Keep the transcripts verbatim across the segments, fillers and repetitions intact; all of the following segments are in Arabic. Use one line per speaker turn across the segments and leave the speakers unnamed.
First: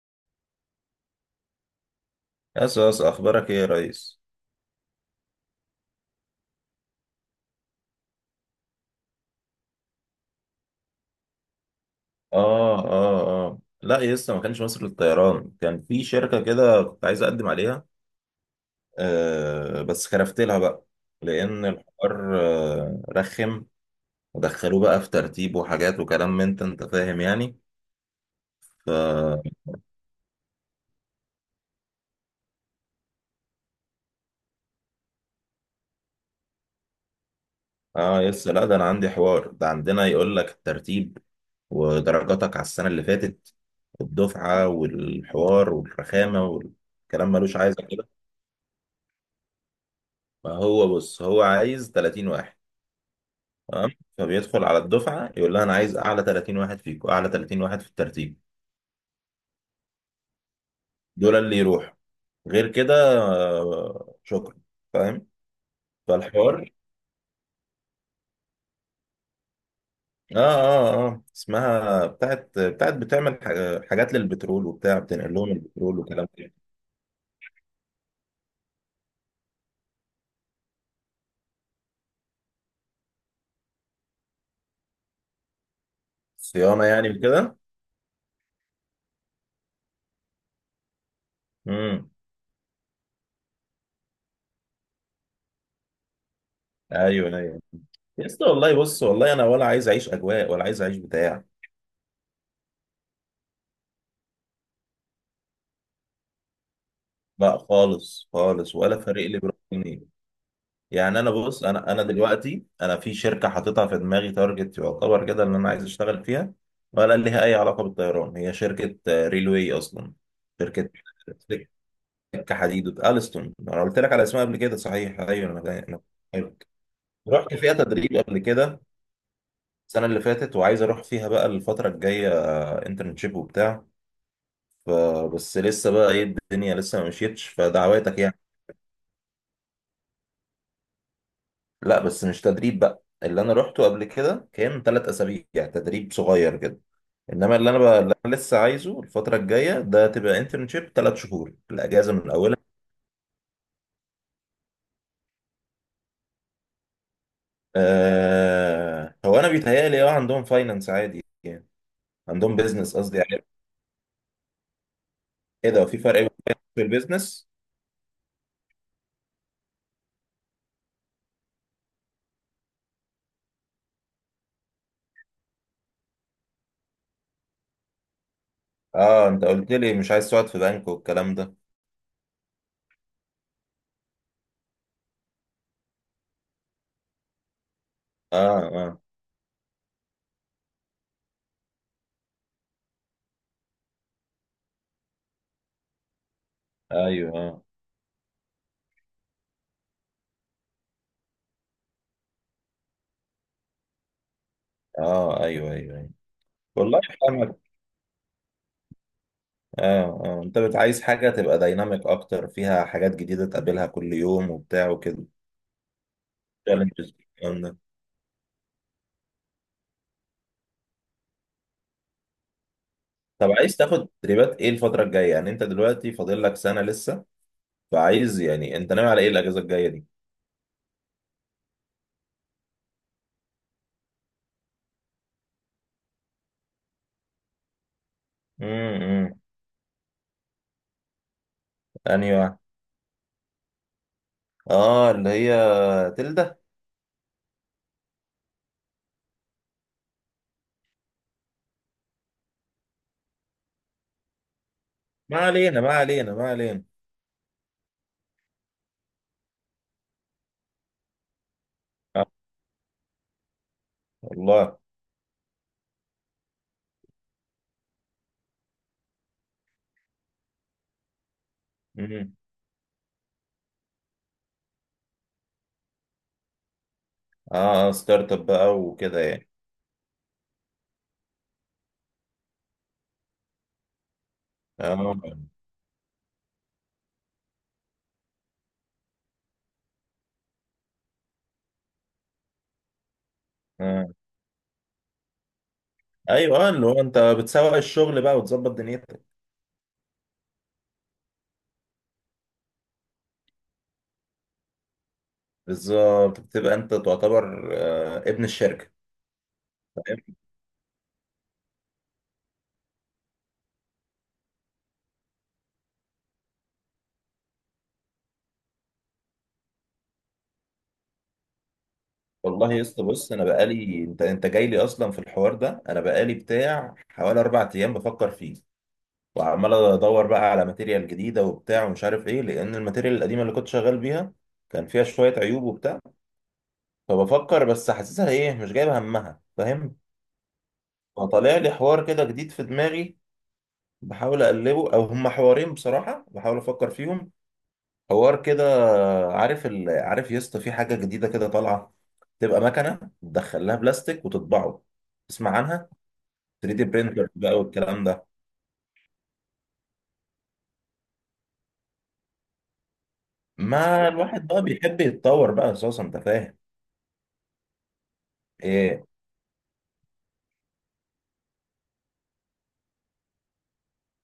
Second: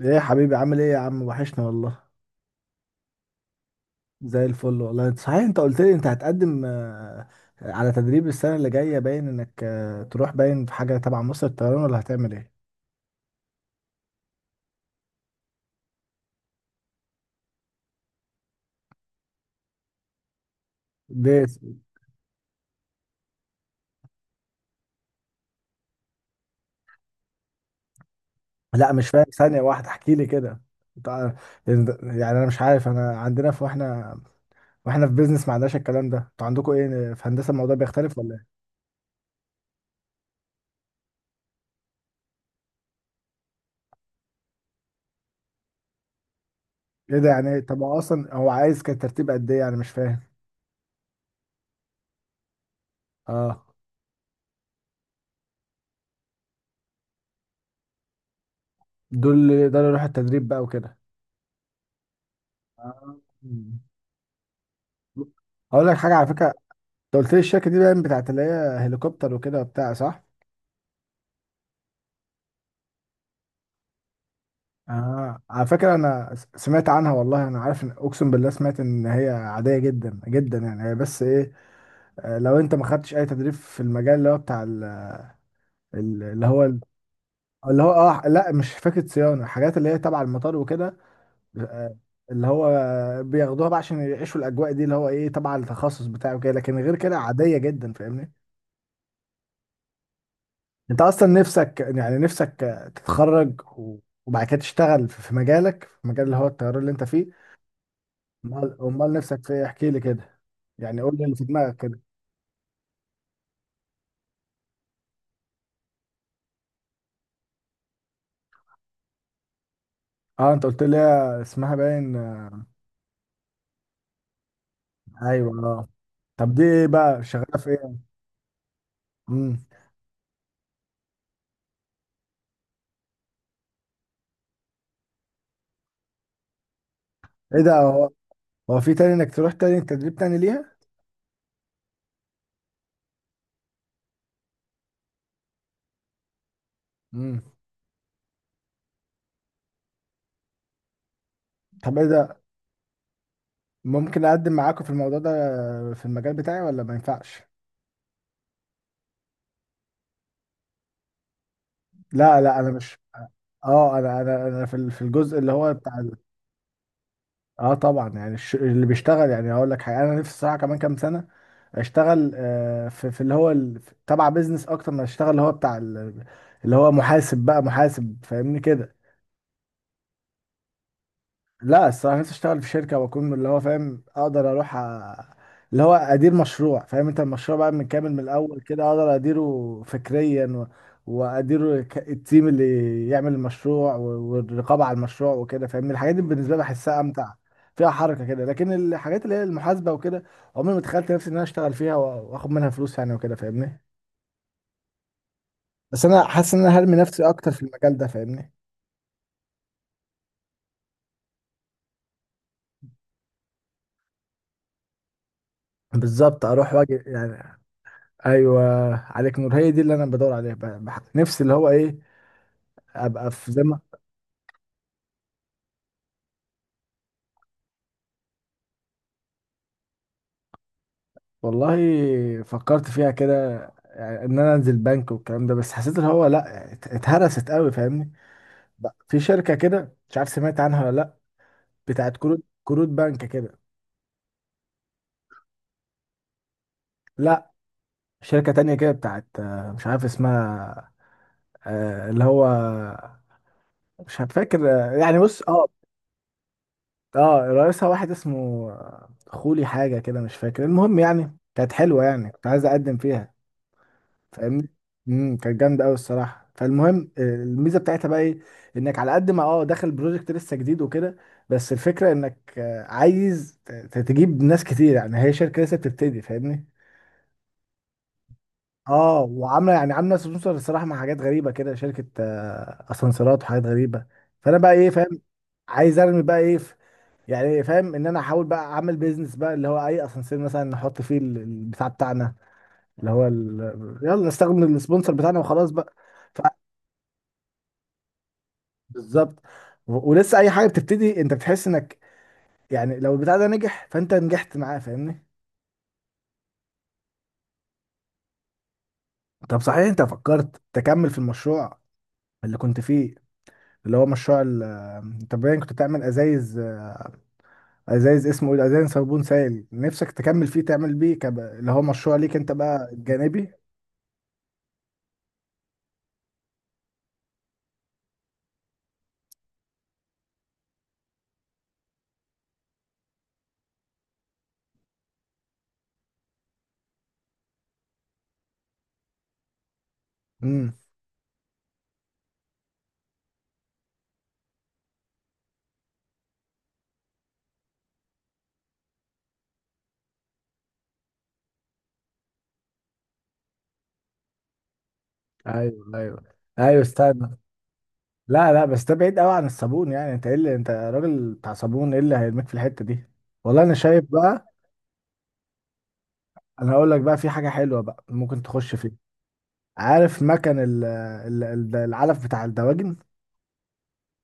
ايه يا حبيبي عامل ايه يا عم، وحشنا والله.
يس يس، اخبارك ايه يا ريس؟
زي الفل والله. انت صحيح انت قلت لي انت هتقدم آه، على تدريب السنة اللي جاية، باين انك آه، تروح، باين في حاجة تبع مصر الطيران ولا هتعمل ايه؟
اه اه اه، لا يس، ما كانش مصر للطيران. كان في شركه كده كنت عايز اقدم عليها. آه بس خرفت لها بقى.
ليه؟
لان الحوار آه رخم، ودخلوه بقى في ترتيب وحاجات وكلام من انت انت فاهم يعني.
لا مش فاهم،
ف
ثانية واحدة احكي لي كده. تع- يعني انا مش عارف، انا عندنا في، واحنا واحنا في بيزنس ما عندناش الكلام ده، انتوا عندكم ايه في هندسة؟ الموضوع بيختلف
اه
ولا
يس،
ايه؟
لا ده انا عندي حوار. ده عندنا يقول لك الترتيب ودرجاتك على السنه اللي فاتت والدفعه والحوار والرخامه
ايه ده
والكلام،
يعني
ملوش
إيه؟ طب
عايزه
هو
كده.
اصلا هو عايز كان ترتيب قد ايه؟ يعني مش فاهم.
ما هو بص، هو عايز ثلاثين واحد،
اه.
تمام. فبيدخل على الدفعه يقول لها انا عايز اعلى تلاتين واحد فيكم، اعلى تلاتين واحد في الترتيب.
دول ده اللي يروح التدريب بقى وكده.
دول اللي يروحوا. غير كده
آه.
آه، شكرا. فاهم.
هقول لك حاجه على فكره،
فالحوار...
انت قلت لي الشركه دي باين بتاعت اللي هي هليكوبتر وكده وبتاع، صح؟
اه اه اه اسمها بتاعت بتاعت بتعمل ح- حاجات للبترول وبتاع، بتنقل
آه
لهم
على فكره
البترول وكلام
انا س-
كده.
سمعت عنها والله، انا عارف ان، اقسم بالله سمعت ان هي عاديه جدا جدا يعني، هي بس ايه، آه، لو انت ما خدتش اي تدريب في المجال اللي هو بتاع ال- ال- اللي هو ال-
صيانه يعني وكده.
اللي هو اه لا مش فكره صيانه، حاجات اللي هي تبع المطار وكده، آه،
امم.
اللي هو بياخدوها بقى عشان يعيشوا الاجواء دي، اللي هو ايه تبع التخصص بتاعه كده، لكن غير كده
ايوه
عاديه
ايوه.
جدا
يا
فاهمني.
اسطى والله، بص، والله انا ولا عايز اعيش اجواء ولا عايز اعيش
انت اصلا
بتاع.
نفسك يعني نفسك تتخرج و- وبعد كده تشتغل في في مجالك، في مجال اللي هو الطيران اللي انت فيه.
لا خالص خالص،
امال
ولا
امال
فارق لي
نفسك في
بروح
ايه؟ احكي لي
منين.
كده، يعني قول
يعني
لي
انا
اللي في
بص،
دماغك
انا
كده.
انا دلوقتي انا في شركه حاططها في دماغي تارجت، يعتبر كده ان انا عايز اشتغل فيها، ولا ليها اي علاقه بالطيران. هي شركه آه، ريلوي اصلا.
اه انت قلت
شركه
لي اسمها باين.
سكه حديد الستون. انا قلت لك على اسمها قبل كده، صحيح؟ ايوه
ايوه
انا...
اه.
أنا-
طب
أيوة.
دي ايه بقى؟
رحت
شغاله في
فيها
ايه؟
تدريب قبل كده،
امم.
السنه اللي فاتت، وعايز اروح فيها بقى الفتره الجايه انترنشيب وبتاع. ف- بس لسه بقى ايه، الدنيا لسه ما مشيتش،
ايه ده؟ هو
فدعواتك يعني.
هو في تاني انك تروح تاني تدريب تاني ليها؟
لا بس مش تدريب بقى. اللي انا روحته قبل كده كان ثلاث اسابيع، يعني تدريب صغير كده.
امم.
انما اللي انا بقى اللي انا لسه عايزه الفتره الجايه ده، تبقى انترنشيب ثلاث شهور
طب ايه
الاجازه من
ده؟
اولها.
ممكن اقدم معاكم في الموضوع ده في المجال بتاعي ولا ما ينفعش؟
آه هو انا بيتهيألي اه عندهم فاينانس عادي يعني.
لا
عندهم
لا انا
بيزنس
مش،
قصدي يعني.
اه انا انا انا في ال- في الجزء اللي
ايه
هو
ده،
بتاع،
في فرق بين finance في البيزنس؟
اه طبعا يعني الش- اللي بيشتغل يعني، هقول لك حاجه، انا نفسي الصراحه كمان كام سنه اشتغل آه، في في اللي هو ال- تبع بيزنس اكتر ما اشتغل اللي هو بتاع ال- اللي هو محاسب بقى، محاسب فاهمني كده.
اه انت قلت لي مش عايز تقعد في بنك والكلام ده.
لا الصراحة نفسي اشتغل في شركة واكون اللي هو فاهم، اقدر اروح أ... اللي هو ادير مشروع، فاهم انت، المشروع بقى من كامل من
اه
الاول كده
اه.
اقدر اديره فكريا، و... واديره ك... التيم اللي يعمل المشروع، و... والرقابة على المشروع وكده فاهمني، الحاجات دي بالنسبة لي بحسها امتع،
ايوه. اه
فيها حركة كده، لكن الحاجات اللي هي المحاسبة وكده، عمري ما تخيلت نفسي ان انا اشتغل فيها و- واخد منها فلوس يعني وكده فاهمني.
اه. ايوه ايوه،
بس
أيوة.
انا حاسس ان انا هرمي
والله.
نفسي اكتر في المجال ده فاهمني.
اه اه انت بت- عايز حاجة تبقى دايناميك اكتر، فيها حاجات جديدة تقابلها كل يوم وبتاع وكده،
بالظبط، اروح واجي
challenges
يعني.
والكلام ده.
ايوه، عليك نور هي دي اللي انا بدور عليها، ب- بح- نفسي اللي هو ايه، ابقى
طب
في زي
عايز
ما.
تاخد تدريبات ايه الفترة الجاية؟ يعني انت دلوقتي فاضل لك سنة لسه. فعايز يعني، انت ناوي على ايه الاجازة الجاية دي؟
والله فكرت فيها كده، يعني ان انا انزل بنك والكلام ده، بس حسيت اللي هو لا يعني ات- اتهرست قوي فاهمني. ب- في
امم.
شركه كده مش عارف سمعت عنها ولا لا، بتاعت
انهي
كروت
واحد؟
كروت بنك كده.
اه اللي هي تلدة.
لا شركه تانية كده بتاعت آه، مش عارف اسمها، آه، اللي هو مش فاكر، آه، يعني
ما
بص اه.
علينا، ما علينا، ما علينا.
اه رئيسها واحد اسمه آه، خولي حاجه كده مش فاكر، المهم يعني كانت حلوه
اه
يعني، كنت عايز اقدم فيها فاهمني.
والله.
امم. كانت جامده قوي الصراحه، فالمهم آه، الميزه بتاعتها بقى ايه؟ انك على قد ما اه داخل بروجكت لسه جديد وكده، بس الفكره
امم.
انك آه، عايز ت- ت- تجيب ناس كتير يعني، هي شركه لسه بتبتدي فاهمني.
اه، ستارت اب بقى
اه
وكده يعني.
وعامله يعني عامله سبونسر الصراحه مع حاجات غريبه كده، شركه آه، اسانسيرات وحاجات غريبه، فانا بقى ايه
اه
فاهم، عايز ارمي بقى ايه في، يعني إيه، فاهم ان انا احاول بقى اعمل بيزنس بقى اللي هو اي اسانسير مثلا نحط فيه ال- البتاع بتاعنا اللي هو ال...
اه.
يلا نستخدم السبونسر بتاعنا وخلاص بقى.
ايوه آه، اللي هو انت بتسوق الشغل بقى وتظبط دنيتك.
بالظبط. و- ولسه اي حاجه بتبتدي انت بتحس انك يعني، لو البتاع ده نجح فانت نجحت معاه فاهمني.
بالظبط، بتبقى انت تعتبر آه، ابن الشركه.
طب صحيح انت
فاهم.
فكرت تكمل في المشروع اللي كنت فيه، اللي هو مشروع ال- انت باين كنت بتعمل ازايز، ازايز اسمه ايه، ازايز صابون سائل، نفسك تكمل فيه تعمل بيه كب... اللي هو مشروع ليك انت
والله يا
بقى
اسطى بص، انا
الجانبي.
بقالي... انت انت جاي لي اصلا في الحوار ده. انا بقالي بتاع حوالي اربع ايام بفكر فيه، وعمال ادور بقى على ماتيريال جديده وبتاع ومش عارف ايه، لان الماتيريال القديمه اللي كنت شغال بيها كان فيها شويه عيوب وبتاع. فبفكر بس، حاسسها ايه، مش جايبه همها، فاهم.
امم.
فطالع لي حوار كده جديد في دماغي، بحاول اقلبه، او هما حوارين بصراحه بحاول افكر فيهم. حوار كده، عارف ال... عارف يا اسطى، في حاجه جديده كده طالعه، تبقى مكنه تدخل لها بلاستيك وتطبعه، تسمع عنها؟
ايوه ايوه،
تلاته
ايوه
دي برينتر
استنى.
بقى والكلام ده.
لا لا بس ده بعيد قوي عن الصابون يعني، انت ايه اللي انت راجل بتاع صابون، ايه اللي هيرميك في الحته دي؟ والله انا شايف
ما الواحد
بقى،
بقى بيحب يتطور بقى اساسا، انت فاهم.
انا هقول لك بقى في حاجه حلوه بقى ممكن تخش فيها.
ايه؟
عارف مكن ال- ال- ال- العلف بتاع الدواجن؟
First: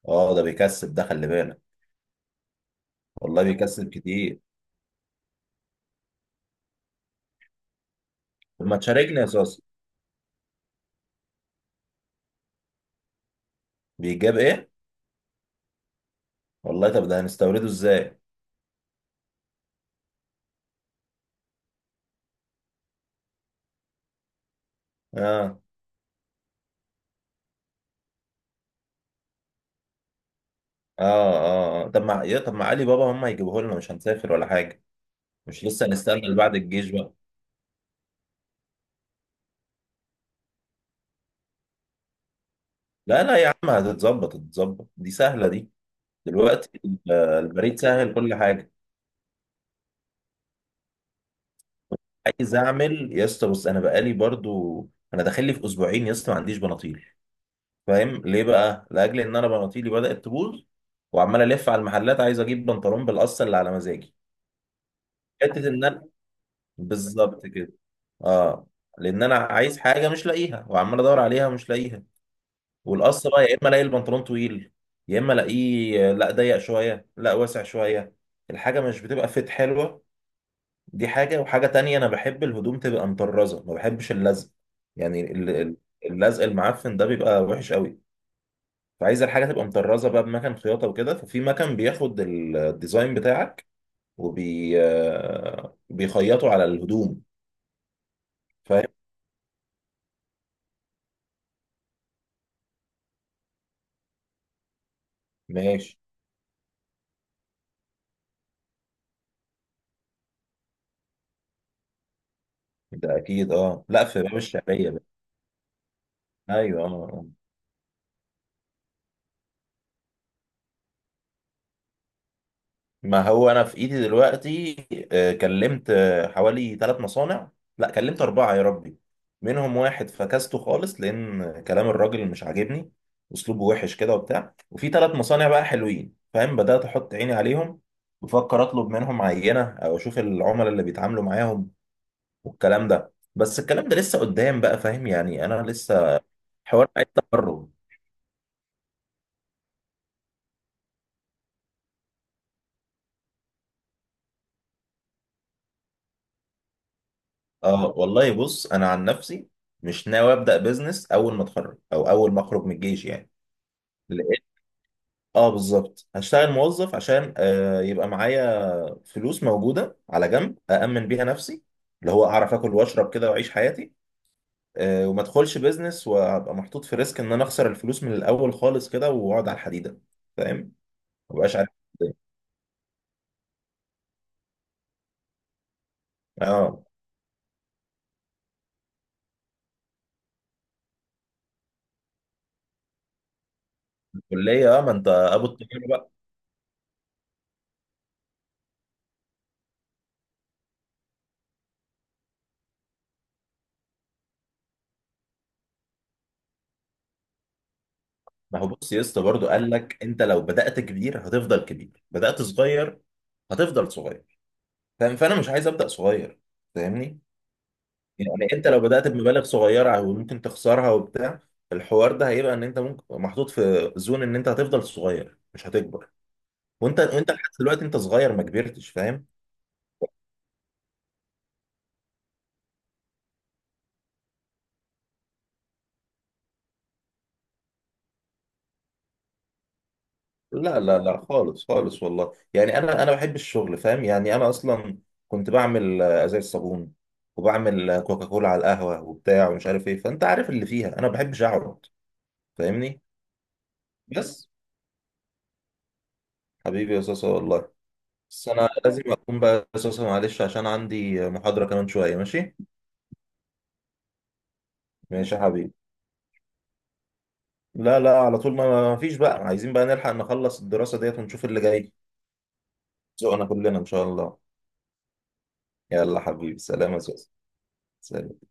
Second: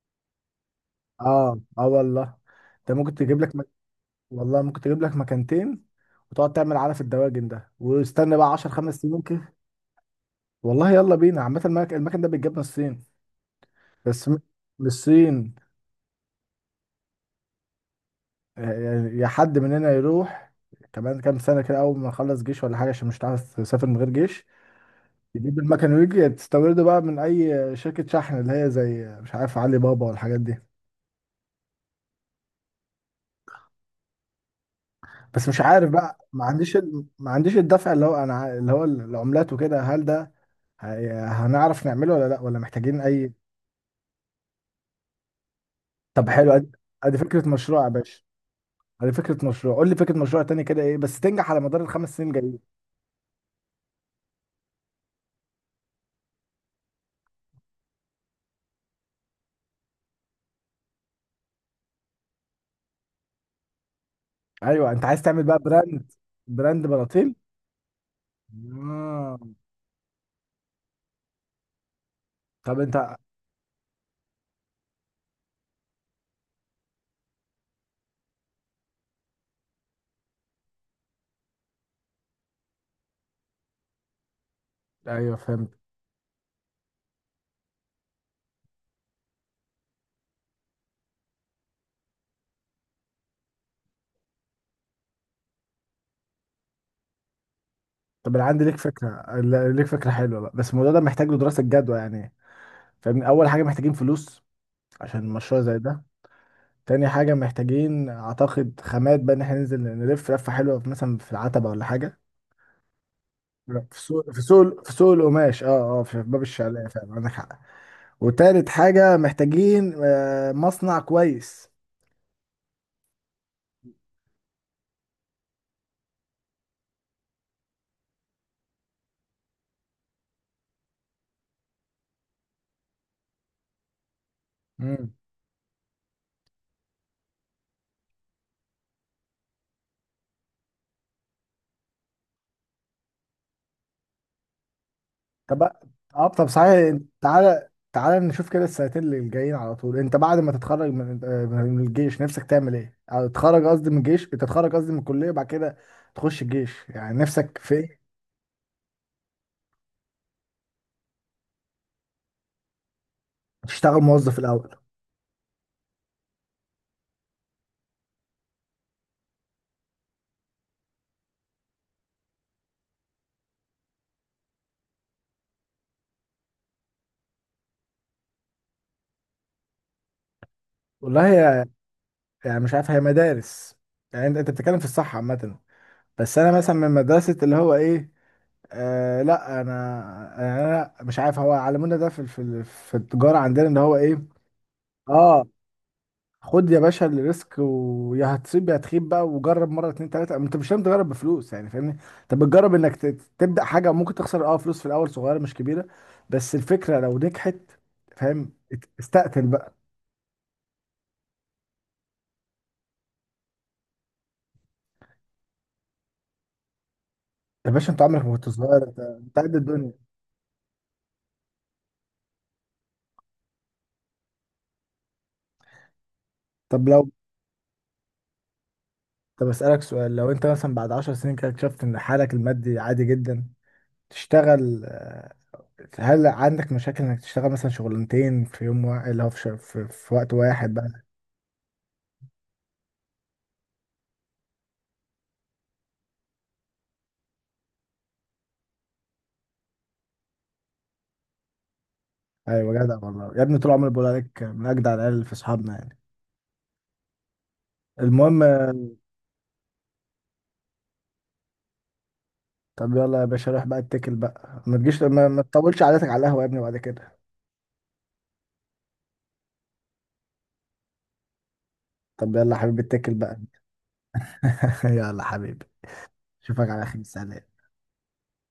اه ده بيكسب، ده خلي
اه
بالك.
اه والله. انت ممكن تجيب
والله
لك مك...
بيكسب كتير.
والله ممكن تجيب لك مكانتين، وتقعد تعمل علف الدواجن ده، واستنى بقى
طب
عشر
ما
خمس
تشاركني
سنين
يا
كده.
اساسا.
والله يلا بينا. عامه المك... المكن ده بيتجاب من الصين. بس
بيجاب
م...
ايه؟
من الصين.
والله، طب ده هنستورده ازاي؟
آه، يعني يا حد مننا يروح كمان كام سنه كده، اول ما نخلص جيش ولا حاجه عشان مش هتعرف تسافر من غير جيش، تجيب
اه
المكن، ويجي تستورده بقى من اي شركه شحن اللي هي زي مش عارف علي بابا والحاجات دي.
اه اه. آه. طب ما، يا طب ما، علي بابا هم هيجيبوه لنا، مش هنسافر ولا حاجه.
بس مش
مش لسه
عارف
هنستنى
بقى ما
لبعد
عنديش
الجيش؟
ال... ما عنديش الدفع اللي هو انا ع- اللي هو العملات وكده، هل ده هي- هنعرف نعمله ولا لا، ولا محتاجين
لا
اي.
لا يا عم، هتتظبط هتتظبط، دي سهله دي.
طب حلو،
دلوقتي
ادي
ال-
أدي فكرة
البريد
مشروع يا
سهل،
باشا،
كل حاجه.
ادي فكرة مشروع، قول لي فكرة مشروع تاني كده ايه بس تنجح على مدار الخمس سنين
عايز
جايين.
اعمل يا اسطى بص. انا بقالي برضو، انا داخل لي في اسبوعين يا اسطى ما عنديش بناطيل. فاهم ليه بقى؟ لاجل ان انا بناطيلي بدات تبوظ، وعمال الف على المحلات عايز اجيب بنطلون بالقصه اللي على مزاجي.
ايوه انت عايز تعمل بقى
حته ان انا...
براند، براند بلاطيل.
بالظبط كده. اه، لان انا
آه.
عايز حاجه مش لاقيها، وعمال ادور عليها ومش لاقيها.
طب انت.
والقص بقى، يا اما الاقي البنطلون طويل، يا اما الاقيه لا ضيق شويه لا واسع شويه، الحاجه مش بتبقى فيت حلوه. دي حاجه. وحاجه تانية، انا بحب الهدوم تبقى مطرزه، ما بحبش اللزق. يعني
ايوه
ال- ال-
فهمت.
اللزق المعفن ده بيبقى وحش قوي. فعايز الحاجه تبقى مطرزه بقى بمكان خياطه وكده. ففي مكان بياخد ال- الديزاين بتاعك، وبي آه، بيخيطه على الهدوم.
طب انا عندي ليك
فاهم.
فكرة ل- ليك فكرة حلوة بقى، بس الموضوع ده محتاج له دراسة جدوى يعني فاهمني، اول حاجة محتاجين فلوس عشان مشروع زي
ماشي.
ده. تاني حاجة محتاجين أعتقد خامات بقى، إن إحنا ننزل نلف لفة حلوة في- مثلا في العتبة ولا حاجة،
ده اكيد اه.
في
لا في
سوق
باب
في سوق
الشعريه
في
بقى.
سوق القماش، أه أه في باب
ايوه
الشعلية
اه.
فعلا
آه.
عندك حق. وتالت حاجة محتاجين آه، مصنع كويس.
ما هو انا في ايدي دلوقتي. آه، كلمت آه، حوالي ثلاث مصانع. لا كلمت اربعه، يا ربي. منهم واحد فكسته خالص لان كلام الراجل مش عاجبني، اسلوبه وحش كده وبتاع. وفي
مم.
ثلاث مصانع بقى حلوين، فاهم، بدات احط عيني عليهم. بفكر اطلب منهم عينه، او اشوف العملاء اللي بيتعاملوا معاهم والكلام ده. بس الكلام ده لسه قدام بقى، فاهم يعني. انا
طب.
لسه...
أه طب
حوار
صحيح،
عايز
تعالى
تخرج.
تعالى نشوف كده السنتين اللي جايين على طول، أنت بعد ما تتخرج من آه، من الجيش نفسك تعمل إيه؟ أو تتخرج قصدي من الجيش، انت تتخرج قصدي من الكلية بعد كده تخش الجيش يعني، نفسك في
اه
إيه؟
والله بص، انا عن نفسي مش ناوي ابدا بزنس اول ما اتخرج، او اول ما اخرج من الجيش يعني.
تشتغل موظف
لقيت.
الأول؟
اه بالظبط، هشتغل موظف عشان آه يبقى معايا فلوس موجوده على جنب، أأمن بيها نفسي، اللي هو اعرف اكل واشرب كده واعيش حياتي. آه وما ادخلش بيزنس وابقى محطوط في ريسك ان انا اخسر الفلوس من الاول خالص كده، واقعد على الحديده. فاهم.
والله
ما بقاش عارف إزاي.
يعني مش عارف، هي مدارس يعني، انت انت بتتكلم في الصح عامة، بس انا مثلا
اه.
من مدرسة اللي هو ايه، آه لا انا يعني انا مش عارف، هو علمونا ده في في في التجارة عندنا اللي هو ايه،
الكليه اه، ما انت ابو
اه.
التجارة بقى.
خد يا باشا الريسك، ويا هتصيب يا هتخيب بقى، وجرب مرة اتنين تلاتة، انت مش لازم تجرب بفلوس يعني فاهمني، انت بتجرب انك ت- تبدأ حاجة، ممكن تخسر اه فلوس في الاول صغيرة مش كبيرة، بس الفكرة لو نجحت فاهم
ما هو
ات-
بص يا اسطى،
استقتل
برضه قال
بقى.
لك انت لو بدأت كبير هتفضل كبير، بدأت صغير هتفضل صغير. فاهم. فانا مش عايز أبدأ صغير. فاهمني.
يا باشا انت عمرك ما كنت
يعني انت لو
صغير، انت
بدأت
انت
بمبالغ
قد الدنيا.
صغيرة وممكن تخسرها وبتاع، الحوار ده هيبقى ان انت ممكن محطوط في زون ان انت هتفضل صغير مش هتكبر.
طب
وانت
لو،
وانت لحد دلوقتي انت صغير ما كبرتش، فاهم.
طب أسألك سؤال، لو أنت مثلا بعد عشر سنين كده اكتشفت إن حالك المادي عادي جدا، تشتغل آه، هل عندك مشاكل إنك تشتغل مثلا شغلانتين في يوم واحد اللي هو في, ش- في, في وقت واحد
لا لا
بقى؟
لا خالص خالص والله، يعني انا انا بحب الشغل، فاهم يعني. انا اصلا كنت بعمل آه، ازايز صابون، وبعمل آه، كوكاكولا على القهوة وبتاع ومش عارف ايه، فانت عارف اللي فيها انا ما بحبش اقعد.
أيوة جدع
فاهمني.
والله يا ابني، طول عمري بقول عليك
بس.
من أجدع العيال في أصحابنا يعني.
حبيبي يا صاصة والله.
المهم.
بس انا لازم اقوم بقى يا صاصة، معلش، عشان عندي محاضرة كمان شوية، ماشي.
طب يلا يا باشا روح بقى اتكل بقى، ما تجيش، ما,
ماشي يا
ما
حبيبي.
تطولش قعدتك على القهوة يا ابني بعد كده.
لا لا، على طول، ما ما فيش بقى، عايزين بقى نلحق نخلص الدراسة ديت ونشوف اللي جاي.
طب يلا يا حبيبي اتكل بقى.
ذوقنا كلنا إن شاء الله.
يلا حبيبي،
يلا حبيبي
اشوفك على
سلام يا
خير،
سوسن.
سلام.
سلام.